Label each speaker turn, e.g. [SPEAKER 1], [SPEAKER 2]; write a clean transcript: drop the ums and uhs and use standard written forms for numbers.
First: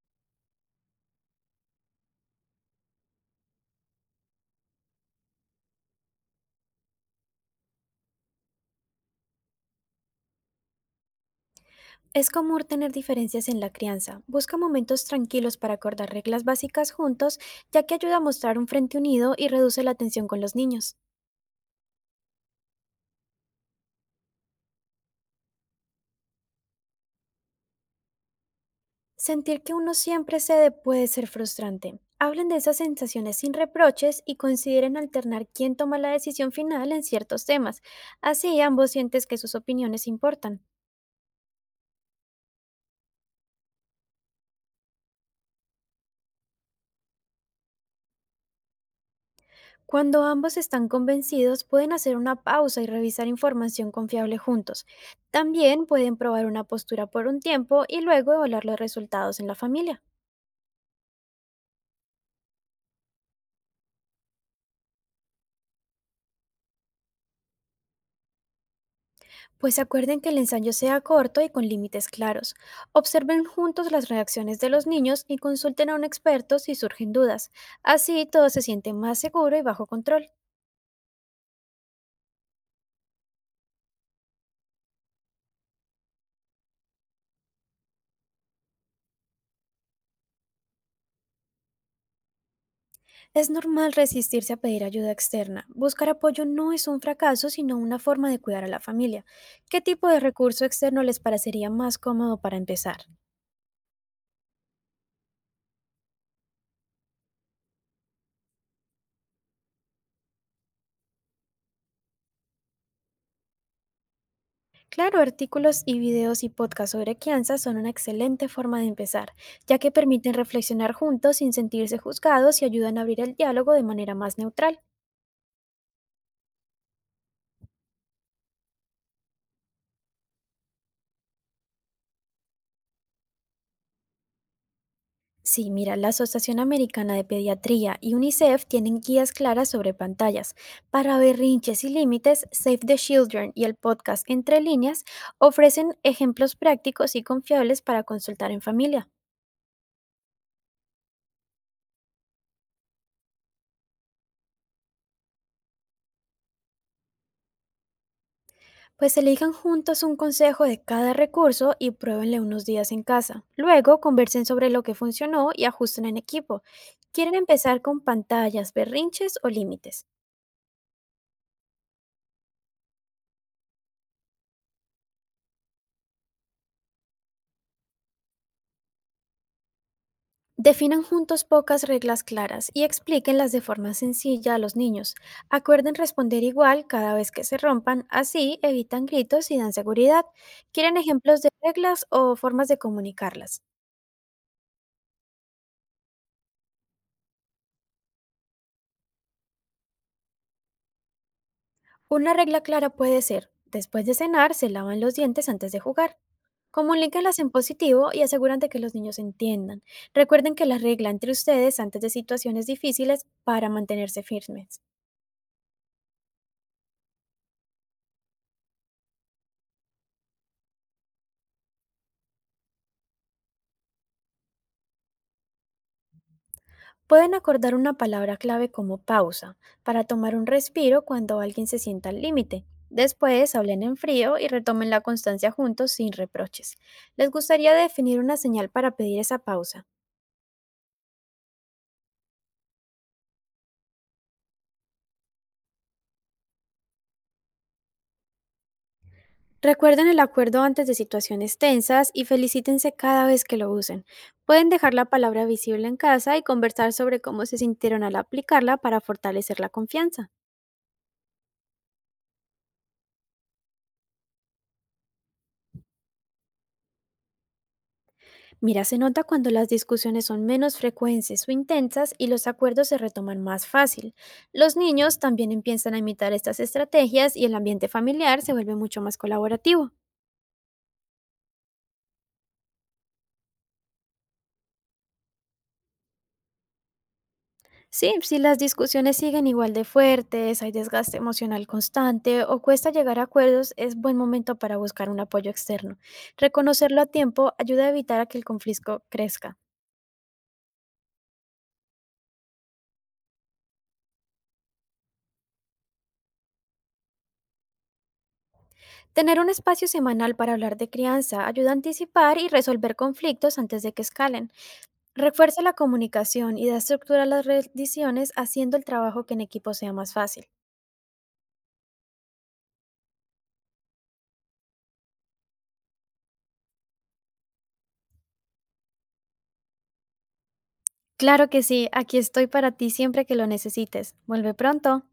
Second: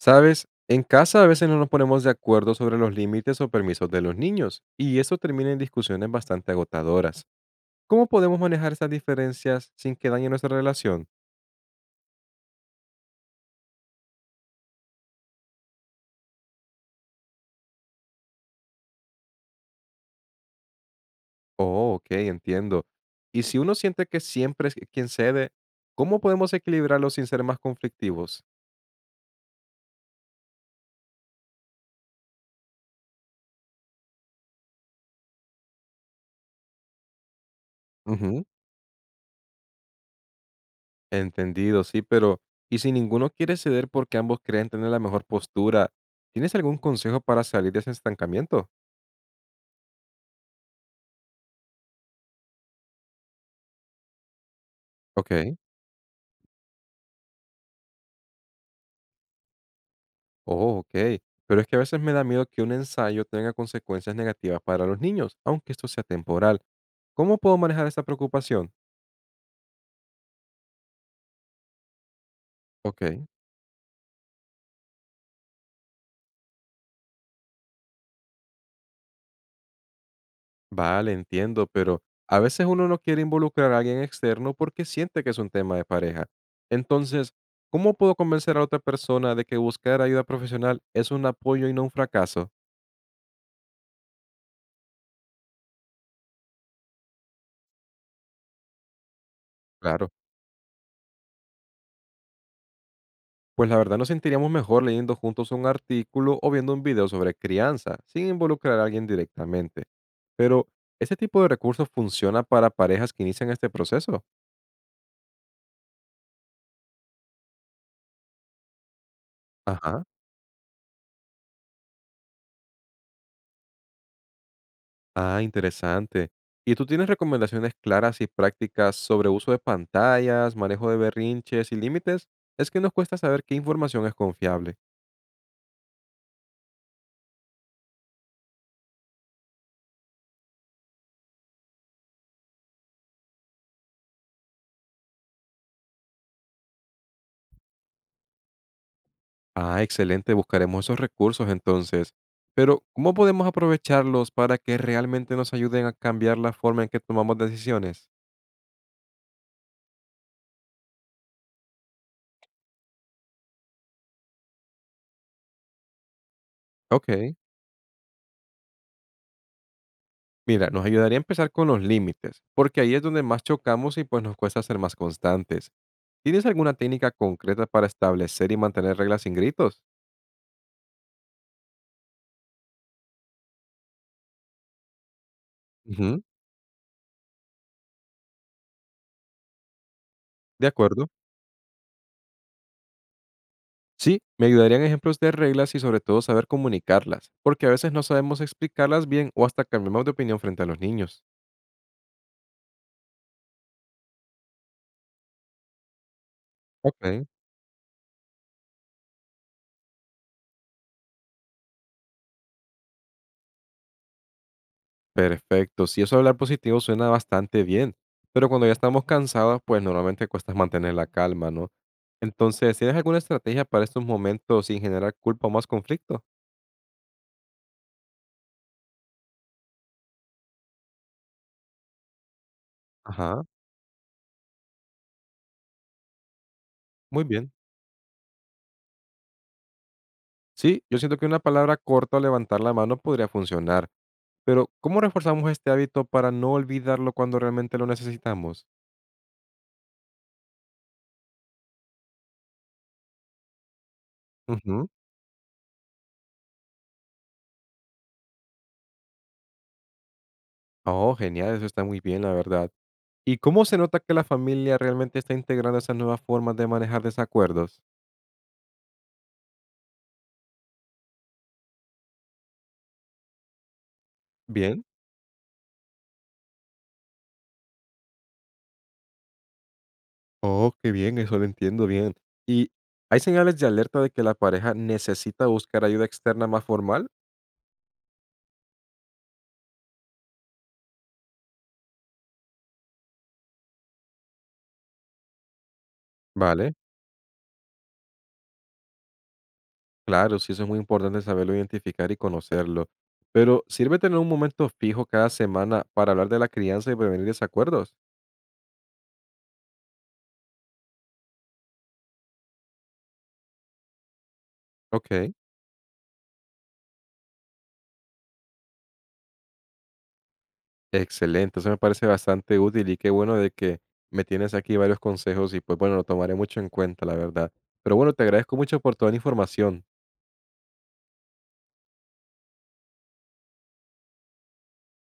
[SPEAKER 1] Sabes, en casa a veces no nos ponemos de acuerdo sobre los límites o permisos de los niños, y eso termina en discusiones bastante agotadoras. ¿Cómo podemos manejar estas diferencias sin que dañe nuestra relación?
[SPEAKER 2] Es común tener diferencias en la crianza. Busca momentos tranquilos para acordar reglas básicas juntos, ya que ayuda a mostrar un frente unido y reduce la tensión con los niños.
[SPEAKER 1] Oh, ok, entiendo. Y si uno siente que siempre es quien cede, ¿cómo podemos equilibrarlo sin ser más conflictivos?
[SPEAKER 2] Sentir que uno siempre cede puede ser frustrante. Hablen de esas sensaciones sin reproches y consideren alternar quién toma la decisión final en ciertos temas.
[SPEAKER 1] Ujú.
[SPEAKER 2] Así ambos sientes que sus opiniones importan.
[SPEAKER 1] Entendido, sí, pero ¿y si ninguno quiere ceder porque ambos creen tener la mejor postura? ¿Tienes algún consejo para salir de ese estancamiento?
[SPEAKER 2] Cuando ambos están convencidos, pueden hacer una pausa y revisar información confiable juntos.
[SPEAKER 1] Ok.
[SPEAKER 2] También pueden probar una postura por un tiempo y luego evaluar los resultados en la familia.
[SPEAKER 1] Oh, ok. Pero es que a veces me da miedo que un ensayo tenga consecuencias negativas para los niños, aunque esto sea temporal. ¿Cómo puedo manejar esta preocupación?
[SPEAKER 2] Pues acuerden que el ensayo sea corto y con límites claros.
[SPEAKER 1] Ok,
[SPEAKER 2] Observen juntos las reacciones de los niños y consulten a un experto si surgen dudas. Así todo se siente más seguro y bajo control.
[SPEAKER 1] vale, entiendo, pero a veces uno no quiere involucrar a alguien externo porque siente que es un tema de pareja. Entonces, ¿cómo puedo convencer a otra persona de que buscar ayuda profesional es un apoyo y no un fracaso?
[SPEAKER 2] Es normal resistirse a pedir ayuda externa. Buscar apoyo no es un fracaso, sino una forma de cuidar a la familia. ¿Qué tipo
[SPEAKER 1] Claro.
[SPEAKER 2] de recurso externo les parecería más cómodo para empezar?
[SPEAKER 1] Pues la verdad nos sentiríamos mejor leyendo juntos un artículo o viendo un video sobre crianza, sin involucrar a alguien directamente. Pero, ¿ese tipo de recursos funciona para parejas que inician este proceso?
[SPEAKER 2] Claro, artículos y videos y podcasts sobre crianza son una excelente forma de empezar, ya que
[SPEAKER 1] Ajá.
[SPEAKER 2] permiten reflexionar juntos sin sentirse juzgados y ayudan a abrir el diálogo de manera más neutral.
[SPEAKER 1] Ah, interesante. ¿Y tú tienes recomendaciones claras y prácticas sobre uso de pantallas, manejo de berrinches y límites? Es que nos cuesta saber qué información es confiable.
[SPEAKER 2] Sí, mira, la Asociación Americana de Pediatría y UNICEF tienen guías claras sobre pantallas. Para berrinches y límites, Save the Children y el podcast Entre líneas ofrecen ejemplos prácticos y confiables para consultar en familia.
[SPEAKER 1] Ah, excelente, buscaremos esos recursos entonces. Pero, ¿cómo podemos aprovecharlos para que realmente nos ayuden a cambiar la forma en que tomamos decisiones?
[SPEAKER 2] Pues elijan juntos un consejo de cada recurso y pruébenle unos días en casa. Luego conversen sobre lo que funcionó y ajusten en equipo.
[SPEAKER 1] Ok,
[SPEAKER 2] ¿Quieren empezar con pantallas, berrinches o límites?
[SPEAKER 1] mira, nos ayudaría a empezar con los límites, porque ahí es donde más chocamos y pues nos cuesta ser más constantes. ¿Tienes alguna técnica concreta para establecer y mantener reglas sin gritos?
[SPEAKER 2] Definan juntos pocas reglas claras y explíquenlas de forma sencilla a los niños. Acuerden
[SPEAKER 1] Ujú.
[SPEAKER 2] responder igual cada vez que se rompan, así evitan gritos y dan seguridad.
[SPEAKER 1] De
[SPEAKER 2] ¿Quieren
[SPEAKER 1] acuerdo.
[SPEAKER 2] ejemplos de reglas o formas de comunicarlas?
[SPEAKER 1] Sí, me ayudarían ejemplos de reglas y sobre todo saber comunicarlas, porque a veces no sabemos explicarlas bien o hasta cambiamos de opinión frente a los niños.
[SPEAKER 2] Una regla clara puede ser, después de cenar se lavan los dientes antes de jugar.
[SPEAKER 1] Ok.
[SPEAKER 2] Comuníquenlas en positivo y aseguran de que los niños entiendan. Recuerden que la regla entre ustedes antes de situaciones difíciles para mantenerse firmes.
[SPEAKER 1] Perfecto, sí, eso de hablar positivo suena bastante bien, pero cuando ya estamos cansados, pues normalmente cuesta mantener la calma, ¿no? Entonces, ¿tienes alguna estrategia para estos momentos sin generar culpa o más conflicto?
[SPEAKER 2] Pueden acordar una palabra clave como pausa para tomar un respiro cuando alguien se sienta al límite.
[SPEAKER 1] Ajá,
[SPEAKER 2] Después hablen en frío y retomen la constancia juntos sin reproches.
[SPEAKER 1] muy
[SPEAKER 2] Les
[SPEAKER 1] bien.
[SPEAKER 2] gustaría definir una señal para pedir esa pausa.
[SPEAKER 1] Sí, yo siento que una palabra corta o levantar la mano podría funcionar, pero ¿cómo reforzamos este hábito para no olvidarlo cuando realmente lo necesitamos?
[SPEAKER 2] Recuerden el acuerdo antes de situaciones tensas y felicítense cada vez que lo usen. Pueden
[SPEAKER 1] Ujú.
[SPEAKER 2] dejar la palabra visible en casa y conversar sobre cómo se sintieron al aplicarla para fortalecer la confianza.
[SPEAKER 1] Oh, genial, eso está muy bien, la verdad. ¿Y cómo se nota que la familia realmente está integrando esas nuevas formas de manejar desacuerdos?
[SPEAKER 2] Mira, se nota cuando las discusiones son menos frecuentes o intensas y los acuerdos se retoman más fácil. Los
[SPEAKER 1] Bien.
[SPEAKER 2] niños también empiezan a imitar estas estrategias y el ambiente familiar se vuelve mucho más colaborativo.
[SPEAKER 1] Oh, qué bien, eso lo entiendo bien. ¿Y hay señales de alerta de que la pareja necesita buscar ayuda externa más formal?
[SPEAKER 2] Sí, si las discusiones siguen igual de fuertes, hay desgaste emocional constante o cuesta llegar a acuerdos, es buen momento para buscar un apoyo externo.
[SPEAKER 1] Vale,
[SPEAKER 2] Reconocerlo a tiempo ayuda a evitar a que el conflicto crezca.
[SPEAKER 1] claro, sí, eso es muy importante saberlo identificar y conocerlo. Pero, ¿sirve tener un momento fijo cada semana para hablar de la crianza y prevenir desacuerdos?
[SPEAKER 2] Tener un espacio semanal para hablar de crianza ayuda a anticipar y resolver conflictos antes de que escalen.
[SPEAKER 1] Ok,
[SPEAKER 2] Refuerza la comunicación y da estructura a las rendiciones haciendo el trabajo que en equipo sea más fácil.
[SPEAKER 1] excelente, eso me parece bastante útil y qué bueno de que me tienes aquí varios consejos y pues bueno, lo tomaré mucho en cuenta, la verdad. Pero bueno, te agradezco mucho por toda la información.
[SPEAKER 2] Claro que sí, aquí estoy para ti siempre que lo necesites. Vuelve pronto.